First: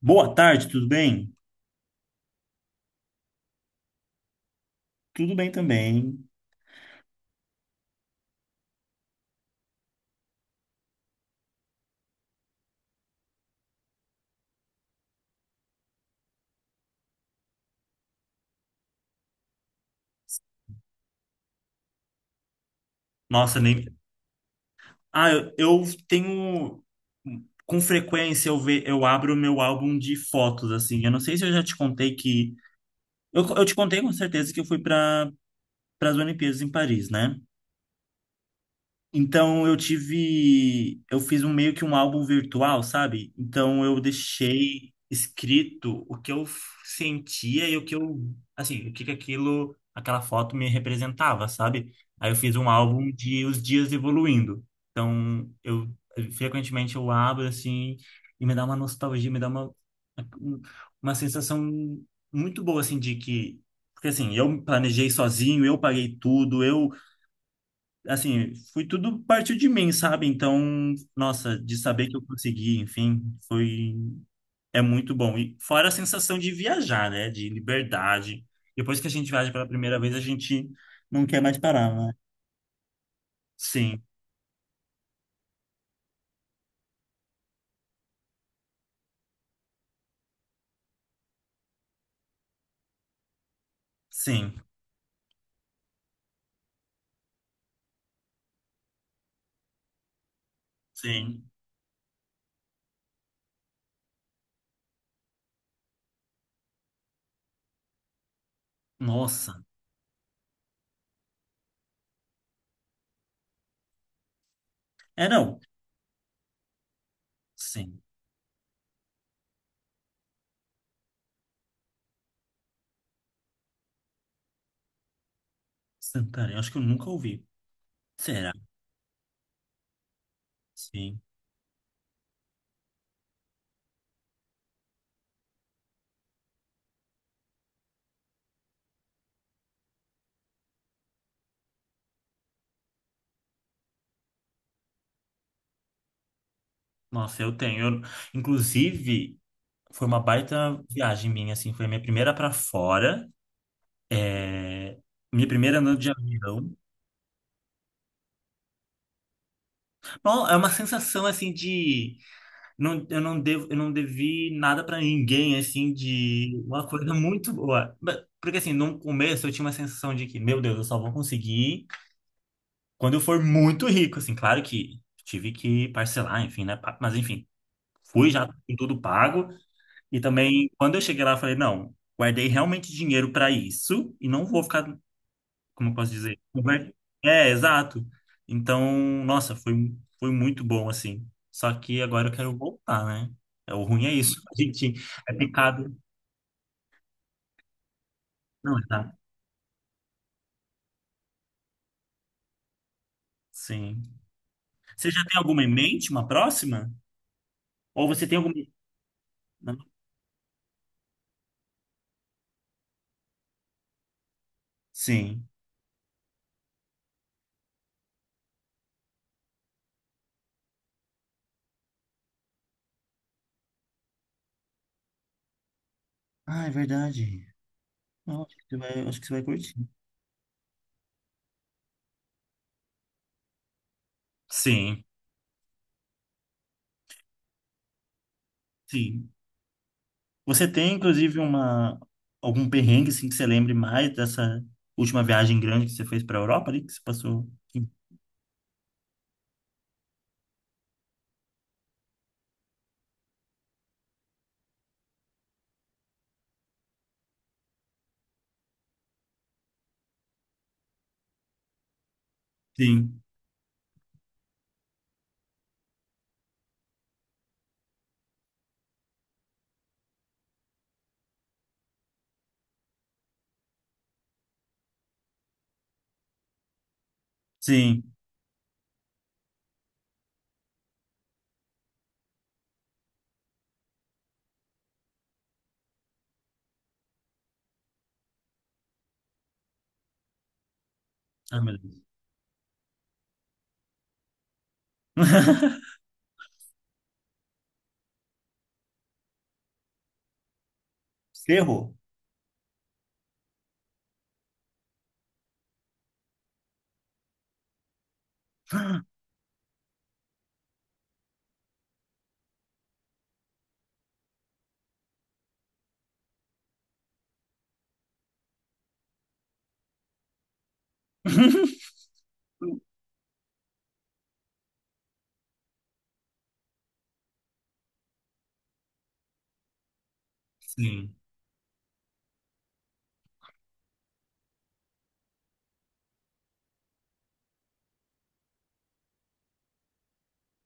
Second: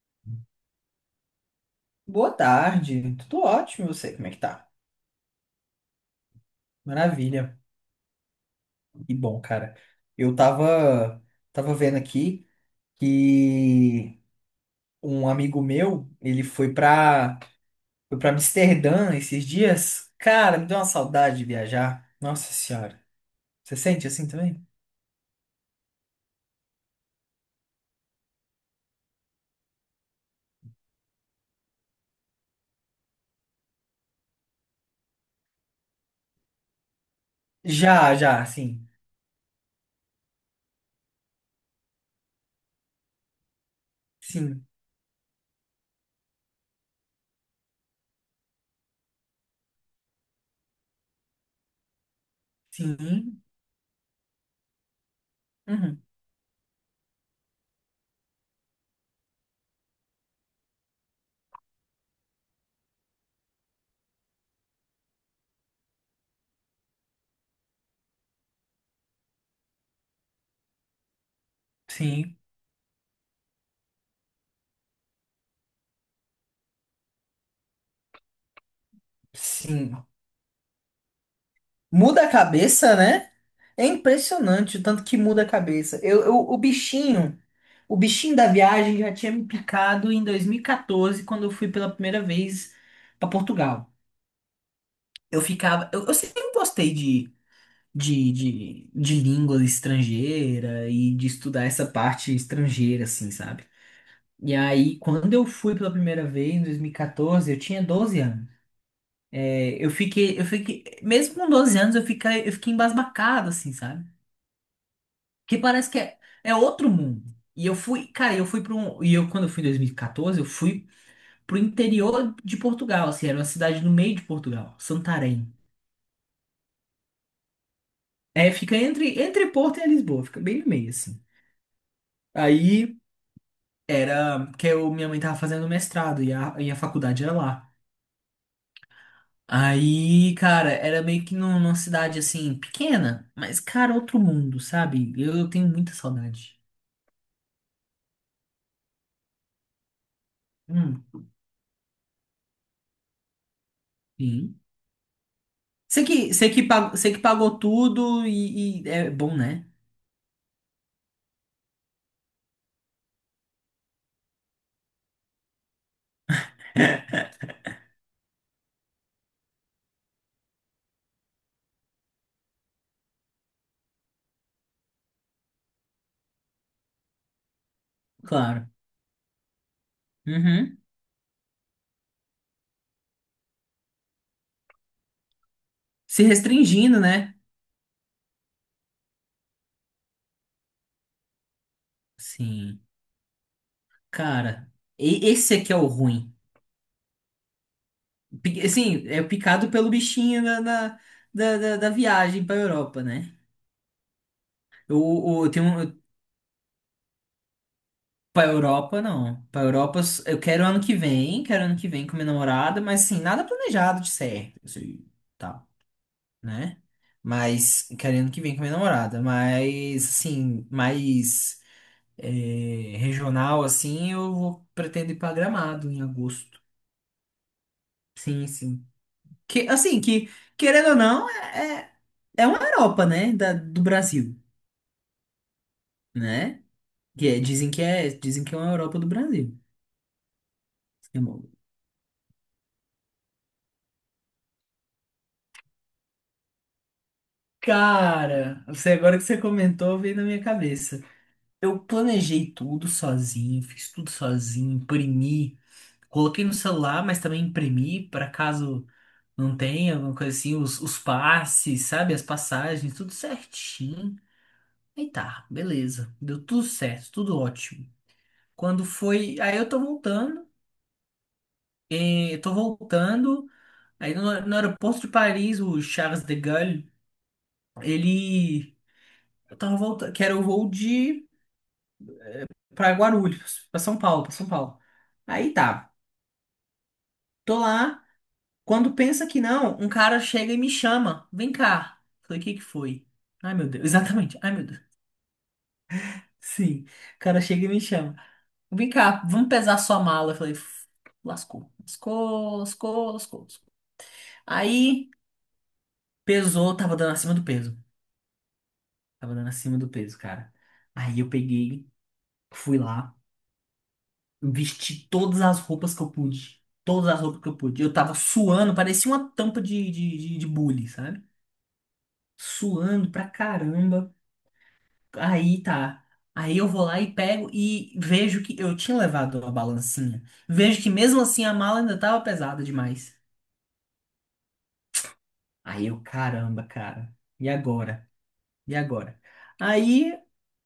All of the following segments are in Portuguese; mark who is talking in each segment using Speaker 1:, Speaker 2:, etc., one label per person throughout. Speaker 1: Boa tarde, tudo bem?
Speaker 2: Boa tarde, tudo ótimo, e você, como é que tá?
Speaker 1: Tudo bem também.
Speaker 2: Maravilha, que bom, cara. Eu tava vendo aqui que um amigo meu, ele foi pra Amsterdã esses dias. Cara, me deu uma saudade de viajar. Nossa senhora,
Speaker 1: Nossa,
Speaker 2: você
Speaker 1: nem.
Speaker 2: sente assim também?
Speaker 1: Ah, eu tenho. Com frequência eu abro o meu álbum de fotos, assim. Eu não sei se eu já te contei que. Eu te contei com certeza que eu fui para as Olimpíadas em Paris, né?
Speaker 2: Já, já, sim,
Speaker 1: Então eu fiz um meio que um álbum virtual, sabe? Então eu
Speaker 2: sim,
Speaker 1: deixei escrito o que sentia e o que eu, assim, o que que aquilo, aquela foto me representava, sabe? Aí eu fiz um álbum
Speaker 2: sim,
Speaker 1: de os dias evoluindo. Então eu
Speaker 2: uhum,
Speaker 1: frequentemente eu abro assim e me dá uma nostalgia, me dá uma sensação muito boa assim de que. Porque assim, eu planejei sozinho, eu paguei tudo, eu assim, foi tudo partiu de mim, sabe? Então, nossa, de saber que eu
Speaker 2: sim,
Speaker 1: consegui, enfim, foi é muito bom. E fora a sensação de viajar, né? De liberdade. Depois que a gente viaja pela
Speaker 2: sim.
Speaker 1: primeira vez, a gente não quer mais parar, né?
Speaker 2: Muda a cabeça, né? É
Speaker 1: Sim,
Speaker 2: impressionante o tanto que muda a cabeça. O bichinho da viagem já tinha me picado em 2014, quando eu fui pela primeira vez para Portugal.
Speaker 1: sim,
Speaker 2: Eu sempre gostei de língua estrangeira e de
Speaker 1: sim.
Speaker 2: estudar essa parte estrangeira, assim, sabe? E aí, quando eu fui pela primeira vez, em 2014, eu tinha 12 anos.
Speaker 1: Nossa.
Speaker 2: É. Eu fiquei, mesmo com 12 anos, eu fiquei embasbacado, assim, sabe?
Speaker 1: É, não.
Speaker 2: Que parece que é outro mundo. E eu
Speaker 1: Sim.
Speaker 2: fui, cara, eu fui para um. Quando eu fui em 2014, eu fui pro interior de Portugal, assim, era uma cidade no meio de Portugal, Santarém.
Speaker 1: Santarém, acho que eu nunca ouvi.
Speaker 2: É,
Speaker 1: Será?
Speaker 2: fica entre Porto e Lisboa, fica bem no meio,
Speaker 1: Sim.
Speaker 2: assim. Aí era minha mãe tava fazendo mestrado e a faculdade era lá. Aí, cara, era meio que numa cidade assim, pequena, mas, cara, outro mundo, sabe? Eu tenho muita saudade.
Speaker 1: Nossa, eu tenho. Inclusive, foi uma baita
Speaker 2: Hum.
Speaker 1: viagem minha, assim, foi a minha primeira para fora.
Speaker 2: Sim.
Speaker 1: É, minha primeira noite
Speaker 2: Você
Speaker 1: de
Speaker 2: que, você que,
Speaker 1: avião.
Speaker 2: pag- você que pagou tudo e é bom, né?
Speaker 1: Bom, é uma sensação assim de não, eu não devo, eu não devi nada pra ninguém, assim, de uma coisa muito boa. Porque assim, no começo eu tinha uma sensação de que, meu Deus, eu só vou conseguir quando eu for muito rico, assim, claro que tive que parcelar, enfim, né? Mas enfim, fui já
Speaker 2: Claro.
Speaker 1: com tudo pago e também
Speaker 2: Uhum.
Speaker 1: quando eu cheguei lá, eu falei, não, guardei realmente dinheiro pra isso e não vou ficar, como eu posso
Speaker 2: Se
Speaker 1: dizer?
Speaker 2: restringindo,
Speaker 1: É,
Speaker 2: né?
Speaker 1: É, exato. Então, nossa, foi muito bom, assim. Só que agora eu quero
Speaker 2: Sim.
Speaker 1: voltar, né? É, o ruim é isso. A
Speaker 2: Cara,
Speaker 1: gente é
Speaker 2: esse aqui é o
Speaker 1: picado.
Speaker 2: ruim. Pi-
Speaker 1: Não,
Speaker 2: Assim,
Speaker 1: exato.
Speaker 2: é picado pelo bichinho da viagem pra Europa, né?
Speaker 1: Sim. Você já tem
Speaker 2: Eu
Speaker 1: alguma
Speaker 2: tenho
Speaker 1: em
Speaker 2: um.
Speaker 1: mente, uma próxima? Ou você tem
Speaker 2: Pra
Speaker 1: alguma.
Speaker 2: Europa, não. Pra
Speaker 1: Não?
Speaker 2: Europa, eu quero ano que vem, quero ano que vem com minha namorada, mas assim, nada planejado de certo, assim,
Speaker 1: Sim.
Speaker 2: tal, né? Mas, quero ano que vem com minha namorada, mas, assim, mais, é, regional, assim, pretendo ir pra Gramado em agosto.
Speaker 1: Ah, é verdade. Não,
Speaker 2: Sim, sim.
Speaker 1: acho que você vai
Speaker 2: Que,
Speaker 1: curtir.
Speaker 2: assim, que, querendo ou não, é uma Europa, né? Do Brasil,
Speaker 1: Sim,
Speaker 2: né? Dizem que é uma Europa do
Speaker 1: sim.
Speaker 2: Brasil.
Speaker 1: Você tem,
Speaker 2: É
Speaker 1: inclusive,
Speaker 2: uma-
Speaker 1: uma, algum perrengue, assim, que você lembre mais dessa última viagem grande que você fez para a Europa ali, que você passou?
Speaker 2: Cara, você agora que você comentou, veio na minha cabeça. Eu planejei tudo sozinho, fiz tudo sozinho, imprimi, coloquei no celular, mas também imprimi para caso. Não tem alguma coisa assim, os passes, sabe? As passagens, tudo
Speaker 1: Sim,
Speaker 2: certinho. Aí tá, beleza. Deu tudo certo, tudo ótimo. Quando foi. Aí eu tô voltando, eh, eu tô voltando. Aí no aeroporto de Paris, o Charles de Gaulle,
Speaker 1: sim.
Speaker 2: ele. Eu tava voltando, que era o voo de, pra Guarulhos, pra São Paulo, pra São Paulo. Aí tá, tô lá. Quando pensa que não, um cara chega e me chama, vem
Speaker 1: Ai, meu
Speaker 2: cá.
Speaker 1: Deus.
Speaker 2: Falei, o que que foi? Ai, meu Deus, exatamente. Ai, meu Deus. Sim. O cara chega e me chama. Vem cá, vamos pesar sua mala. Eu falei, "Uf,
Speaker 1: Você
Speaker 2: lascou.
Speaker 1: errou.
Speaker 2: Lascou, lascou, lascou. Lascou." Aí pesou, tava dando acima do peso. Tava dando acima do peso, cara. Aí eu peguei, fui lá, vesti todas as roupas que eu pude. Todas as roupas que eu pude. Eu tava suando, parecia uma tampa de bule, sabe? Suando pra caramba. Aí tá. Aí eu vou lá e pego e vejo que eu tinha levado a balancinha. Vejo que
Speaker 1: Sim.
Speaker 2: mesmo assim a mala ainda tava pesada demais. Aí eu, caramba, cara. E agora? E agora? Aí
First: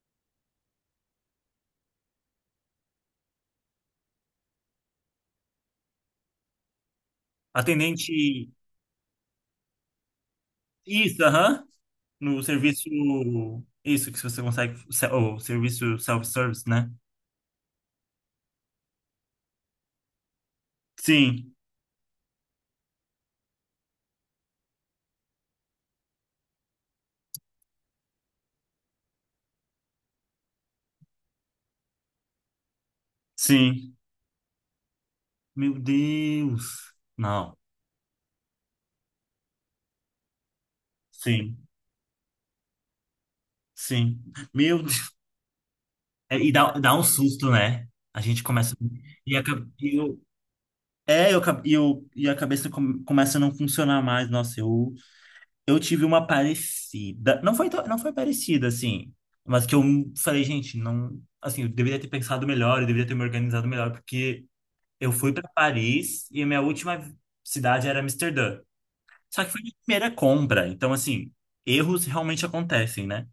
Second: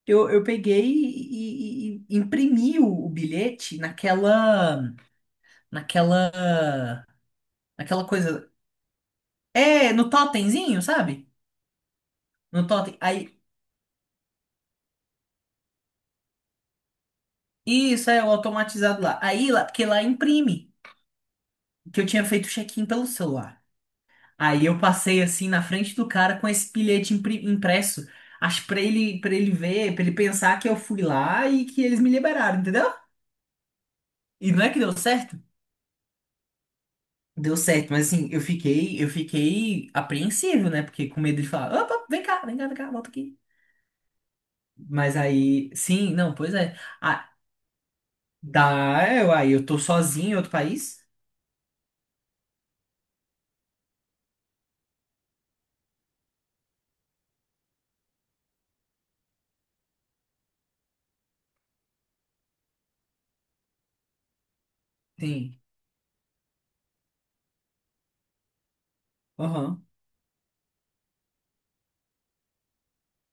Speaker 2: eu, eu peguei e imprimi o bilhete naquela, naquela
Speaker 1: Atendente.
Speaker 2: coisa. É, no totemzinho,
Speaker 1: Isso,
Speaker 2: sabe?
Speaker 1: aham. No
Speaker 2: No
Speaker 1: serviço.
Speaker 2: totem. Aí,
Speaker 1: Isso, que se você consegue. O serviço self-service, né?
Speaker 2: isso é o automatizado lá. Aí lá, porque lá imprime,
Speaker 1: Sim,
Speaker 2: que eu tinha feito o check-in pelo celular. Aí eu passei assim na frente do cara com esse bilhete impresso. Acho pra ele ver, pra ele pensar que eu fui lá e que eles me liberaram, entendeu?
Speaker 1: sim.
Speaker 2: E não é que deu certo?
Speaker 1: Meu Deus. Não.
Speaker 2: Deu certo, mas assim, eu fiquei, apreensivo, né? Porque com medo de
Speaker 1: Sim,
Speaker 2: falar, opa, vem cá, vem cá, vem cá, volta aqui.
Speaker 1: sim. Meu Deus.
Speaker 2: Mas aí, sim, não,
Speaker 1: É, e
Speaker 2: pois
Speaker 1: dá,
Speaker 2: é.
Speaker 1: dá um
Speaker 2: Ah,
Speaker 1: susto, né? A gente começa. E a,
Speaker 2: aí
Speaker 1: ca-
Speaker 2: eu tô
Speaker 1: e eu,
Speaker 2: sozinho em outro país?
Speaker 1: é, eu, E a cabeça começa a não funcionar mais. Nossa, eu. Eu tive uma parecida. Não foi parecida, assim. Mas que eu falei, gente, não. Assim, eu deveria ter pensado melhor, eu deveria ter me organizado melhor, porque eu fui para
Speaker 2: Sim.
Speaker 1: Paris e a minha última cidade era Amsterdã. Só que foi minha
Speaker 2: Aham.
Speaker 1: primeira compra. Então, assim, erros realmente acontecem, né?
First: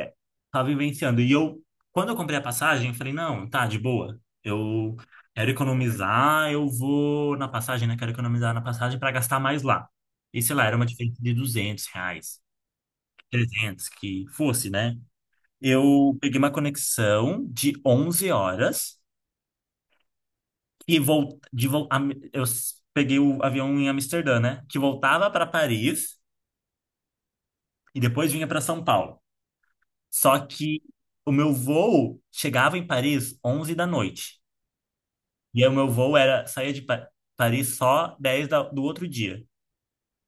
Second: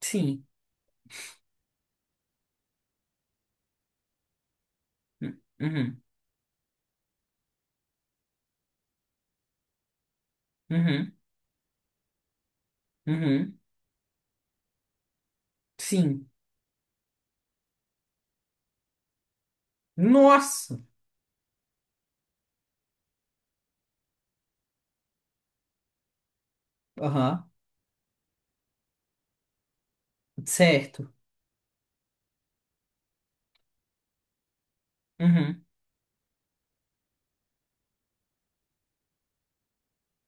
Speaker 2: Sim.
Speaker 1: Tava vivenciando. E eu, quando eu comprei a passagem, eu falei, não, tá, de boa. Eu quero
Speaker 2: Uhum.
Speaker 1: economizar, eu vou na passagem, né? Quero economizar na passagem para gastar mais lá. E sei lá, era uma
Speaker 2: Uhum.
Speaker 1: diferença de R$ 200.
Speaker 2: Uhum.
Speaker 1: 300 que fosse, né? Eu
Speaker 2: Sim.
Speaker 1: peguei uma conexão de 11 horas
Speaker 2: Nossa.
Speaker 1: e vol de vol Am- eu s- peguei o avião em Amsterdã, né? Que voltava para Paris
Speaker 2: Aham.
Speaker 1: e depois vinha para São Paulo. Só que
Speaker 2: Certo.
Speaker 1: o meu voo chegava em Paris 11 da noite. E
Speaker 2: Uhum.
Speaker 1: aí o meu voo era saía de Paris só 10 do outro dia.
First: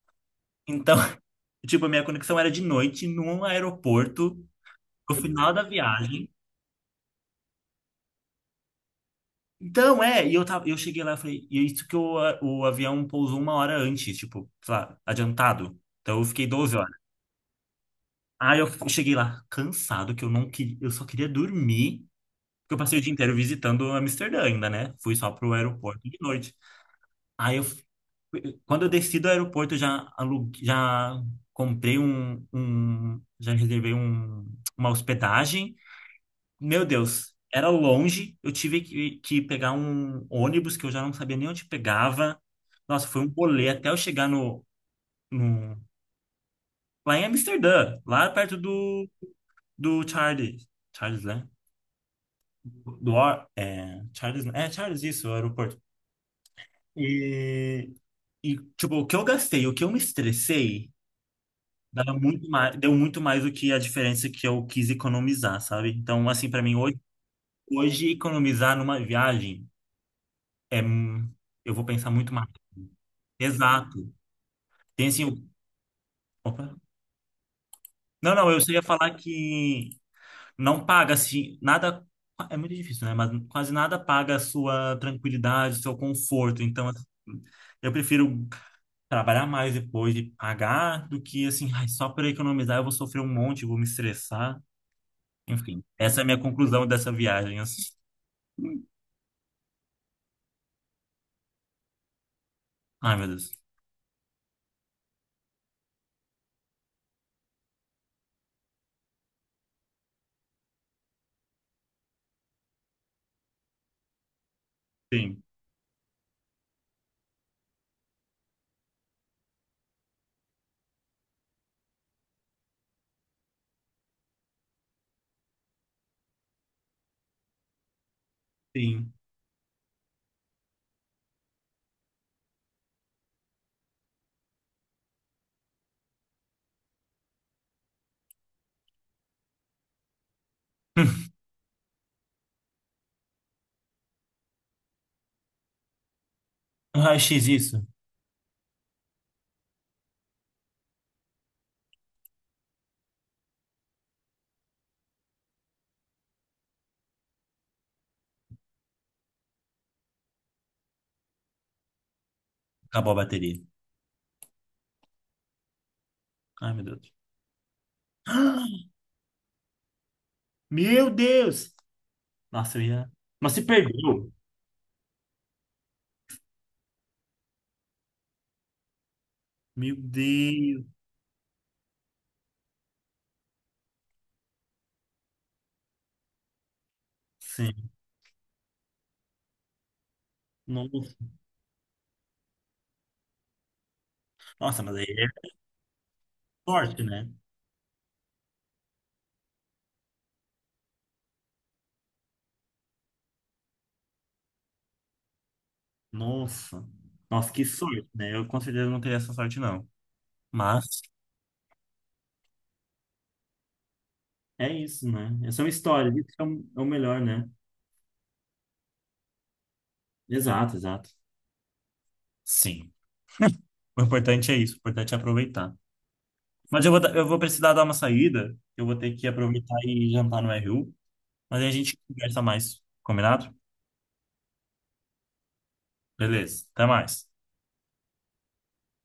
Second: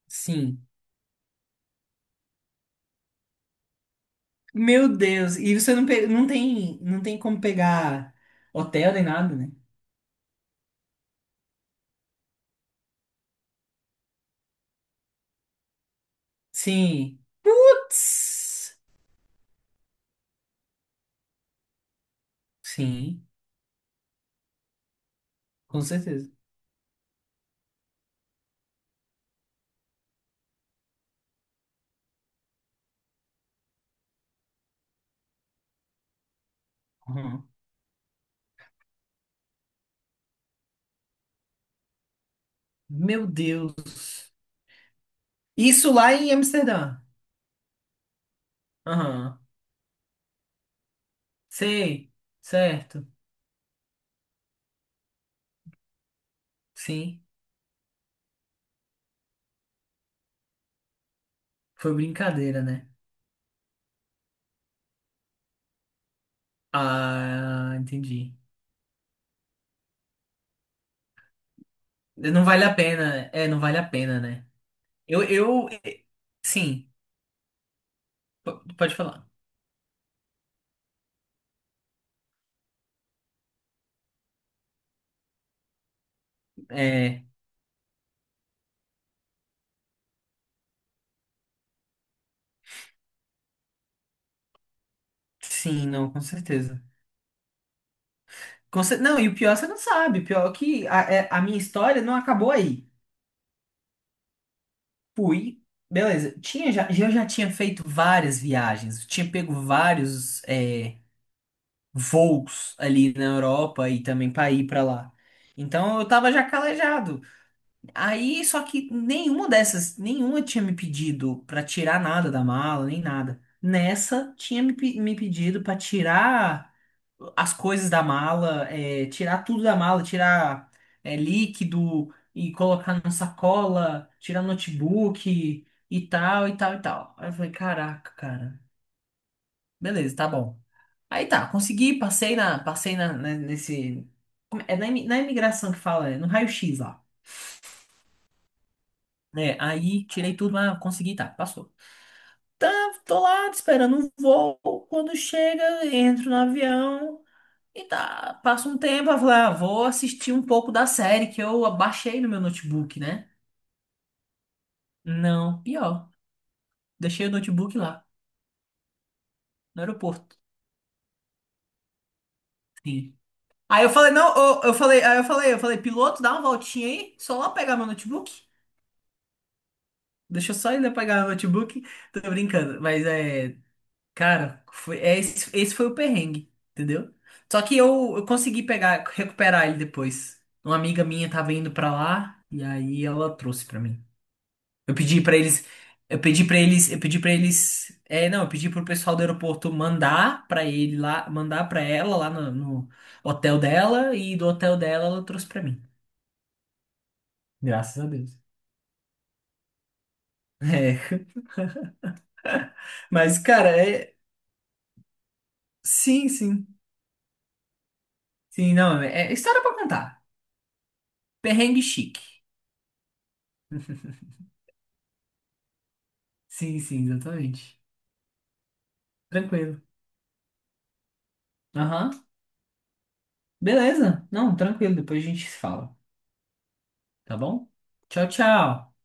Speaker 2: Sim.
Speaker 1: Então, tipo, a minha conexão era de noite num aeroporto,
Speaker 2: Meu
Speaker 1: no
Speaker 2: Deus.
Speaker 1: final
Speaker 2: E
Speaker 1: da
Speaker 2: você não, pe- não
Speaker 1: viagem.
Speaker 2: tem, não tem como pegar hotel nem nada, né?
Speaker 1: Então, é, e eu tava, eu cheguei lá e falei, e é isso que o avião pousou uma hora antes, tipo, sei lá, adiantado. Então eu fiquei 12 horas.
Speaker 2: Sim.
Speaker 1: Aí eu
Speaker 2: Putz.
Speaker 1: cheguei lá cansado, que eu não queria, eu só queria dormir, porque eu passei o dia
Speaker 2: Sim,
Speaker 1: inteiro visitando Amsterdã ainda, né? Fui só pro
Speaker 2: com
Speaker 1: aeroporto de
Speaker 2: certeza.
Speaker 1: noite. Aí eu, f- Quando eu desci do aeroporto, eu já aluguei, já comprei um, um, já reservei uma hospedagem. Meu Deus,
Speaker 2: Aham.
Speaker 1: era longe. Eu tive que pegar um ônibus que eu já não sabia nem onde pegava. Nossa, foi
Speaker 2: Meu
Speaker 1: um rolê até eu chegar
Speaker 2: Deus.
Speaker 1: no-
Speaker 2: Isso lá em Amsterdã.
Speaker 1: lá em Amsterdã, lá perto do,
Speaker 2: Aham.
Speaker 1: do Charles. Charles, né?
Speaker 2: Sei. Certo.
Speaker 1: Do, Ar- é, Charles, isso, o aeroporto.
Speaker 2: Sim.
Speaker 1: E, tipo, o que eu gastei, o que eu me estressei,
Speaker 2: Foi
Speaker 1: dava muito
Speaker 2: brincadeira,
Speaker 1: mais,
Speaker 2: né?
Speaker 1: deu muito mais do que a diferença que eu quis economizar, sabe? Então, assim, pra mim, hoje,
Speaker 2: Ah, entendi.
Speaker 1: economizar numa viagem é. Eu vou pensar muito
Speaker 2: Não
Speaker 1: mais.
Speaker 2: vale a pena. É, não vale a
Speaker 1: Exato.
Speaker 2: pena, né?
Speaker 1: Tem
Speaker 2: Eu,
Speaker 1: assim.
Speaker 2: eu,
Speaker 1: Opa.
Speaker 2: sim.
Speaker 1: Não, não, eu só
Speaker 2: P-
Speaker 1: ia
Speaker 2: Pode
Speaker 1: falar
Speaker 2: falar.
Speaker 1: que não paga assim, nada. É muito difícil, né? Mas quase nada paga a sua tranquilidade, o seu conforto. Então, assim,
Speaker 2: É,
Speaker 1: eu prefiro trabalhar mais depois e pagar do que assim, ai, só para economizar eu vou sofrer um monte, vou me estressar. Enfim,
Speaker 2: sim, não,
Speaker 1: essa
Speaker 2: com
Speaker 1: é a minha
Speaker 2: certeza.
Speaker 1: conclusão dessa viagem, assim.
Speaker 2: Não, e o pior você não sabe. O pior é que a minha história não acabou aí.
Speaker 1: Ai, meu Deus.
Speaker 2: Fui, beleza. Eu já tinha feito várias viagens. Eu tinha pego vários voos ali na Europa e também para ir para lá.
Speaker 1: Sim,
Speaker 2: Então eu tava já calejado. Aí, só que nenhuma dessas, nenhuma tinha me pedido para tirar nada da mala, nem nada. Nessa, tinha me pedido para tirar as coisas da mala,
Speaker 1: sim.
Speaker 2: tirar tudo da mala, tirar líquido e colocar na sacola, tirar notebook e tal, e tal, e tal. Aí eu falei, caraca, cara, beleza, tá bom. Aí tá, consegui, passei na, na- nesse, na imigração que fala, no raio-x lá.
Speaker 1: Raio-x isso.
Speaker 2: Né, aí tirei tudo, mas consegui, tá, passou. Tá, tô lá esperando um voo. Quando chega, entro no avião. E tá, passa um tempo, eu falei, ah, vou assistir um pouco da série que eu baixei no meu notebook,
Speaker 1: Acabou a
Speaker 2: né?
Speaker 1: bateria.
Speaker 2: Não, pior.
Speaker 1: Ai, meu Deus.
Speaker 2: Deixei o notebook lá, no aeroporto.
Speaker 1: Meu Deus! Nossa, eu ia.
Speaker 2: Sim.
Speaker 1: Mas se
Speaker 2: Aí eu falei,
Speaker 1: perdeu.
Speaker 2: não, eu falei, piloto, dá uma voltinha aí, só lá pegar meu notebook.
Speaker 1: Meu
Speaker 2: Deixa eu só ir
Speaker 1: Deus,
Speaker 2: lá pegar o notebook. Tô brincando, mas é, cara, esse foi o perrengue, entendeu? Só que
Speaker 1: sim.
Speaker 2: eu consegui pegar, recuperar ele depois. Uma amiga
Speaker 1: Nossa,
Speaker 2: minha tava indo pra lá, e aí ela trouxe pra mim.
Speaker 1: Nossa,
Speaker 2: Eu
Speaker 1: mas aí
Speaker 2: pedi pra
Speaker 1: é
Speaker 2: eles, eu
Speaker 1: sorte,
Speaker 2: pedi
Speaker 1: né?
Speaker 2: pra eles, é, não, eu pedi pro pessoal do aeroporto mandar pra ele lá, mandar pra ela lá no hotel dela e do hotel dela ela trouxe pra mim.
Speaker 1: Nossa, nossa, que
Speaker 2: Graças a
Speaker 1: sorte, né?
Speaker 2: Deus.
Speaker 1: Eu com certeza não teria essa sorte, não. Mas
Speaker 2: É, mas cara,
Speaker 1: é isso, né? Essa é uma história, isso
Speaker 2: sim, sim.
Speaker 1: é o melhor, né?
Speaker 2: Sim, não, é história pra contar.
Speaker 1: Exato, exato.
Speaker 2: Perrengue chique.
Speaker 1: Sim. O importante é isso, o importante é aproveitar.
Speaker 2: Sim,
Speaker 1: Mas
Speaker 2: sim,
Speaker 1: eu vou precisar
Speaker 2: exatamente.
Speaker 1: dar uma saída, eu vou ter que aproveitar
Speaker 2: Tranquilo.
Speaker 1: e jantar no RU, mas aí a gente
Speaker 2: Aham.
Speaker 1: conversa mais, combinado?
Speaker 2: Beleza. Não, tranquilo, depois a gente se fala,
Speaker 1: Beleza, até mais.
Speaker 2: tá bom? Tchau, tchau.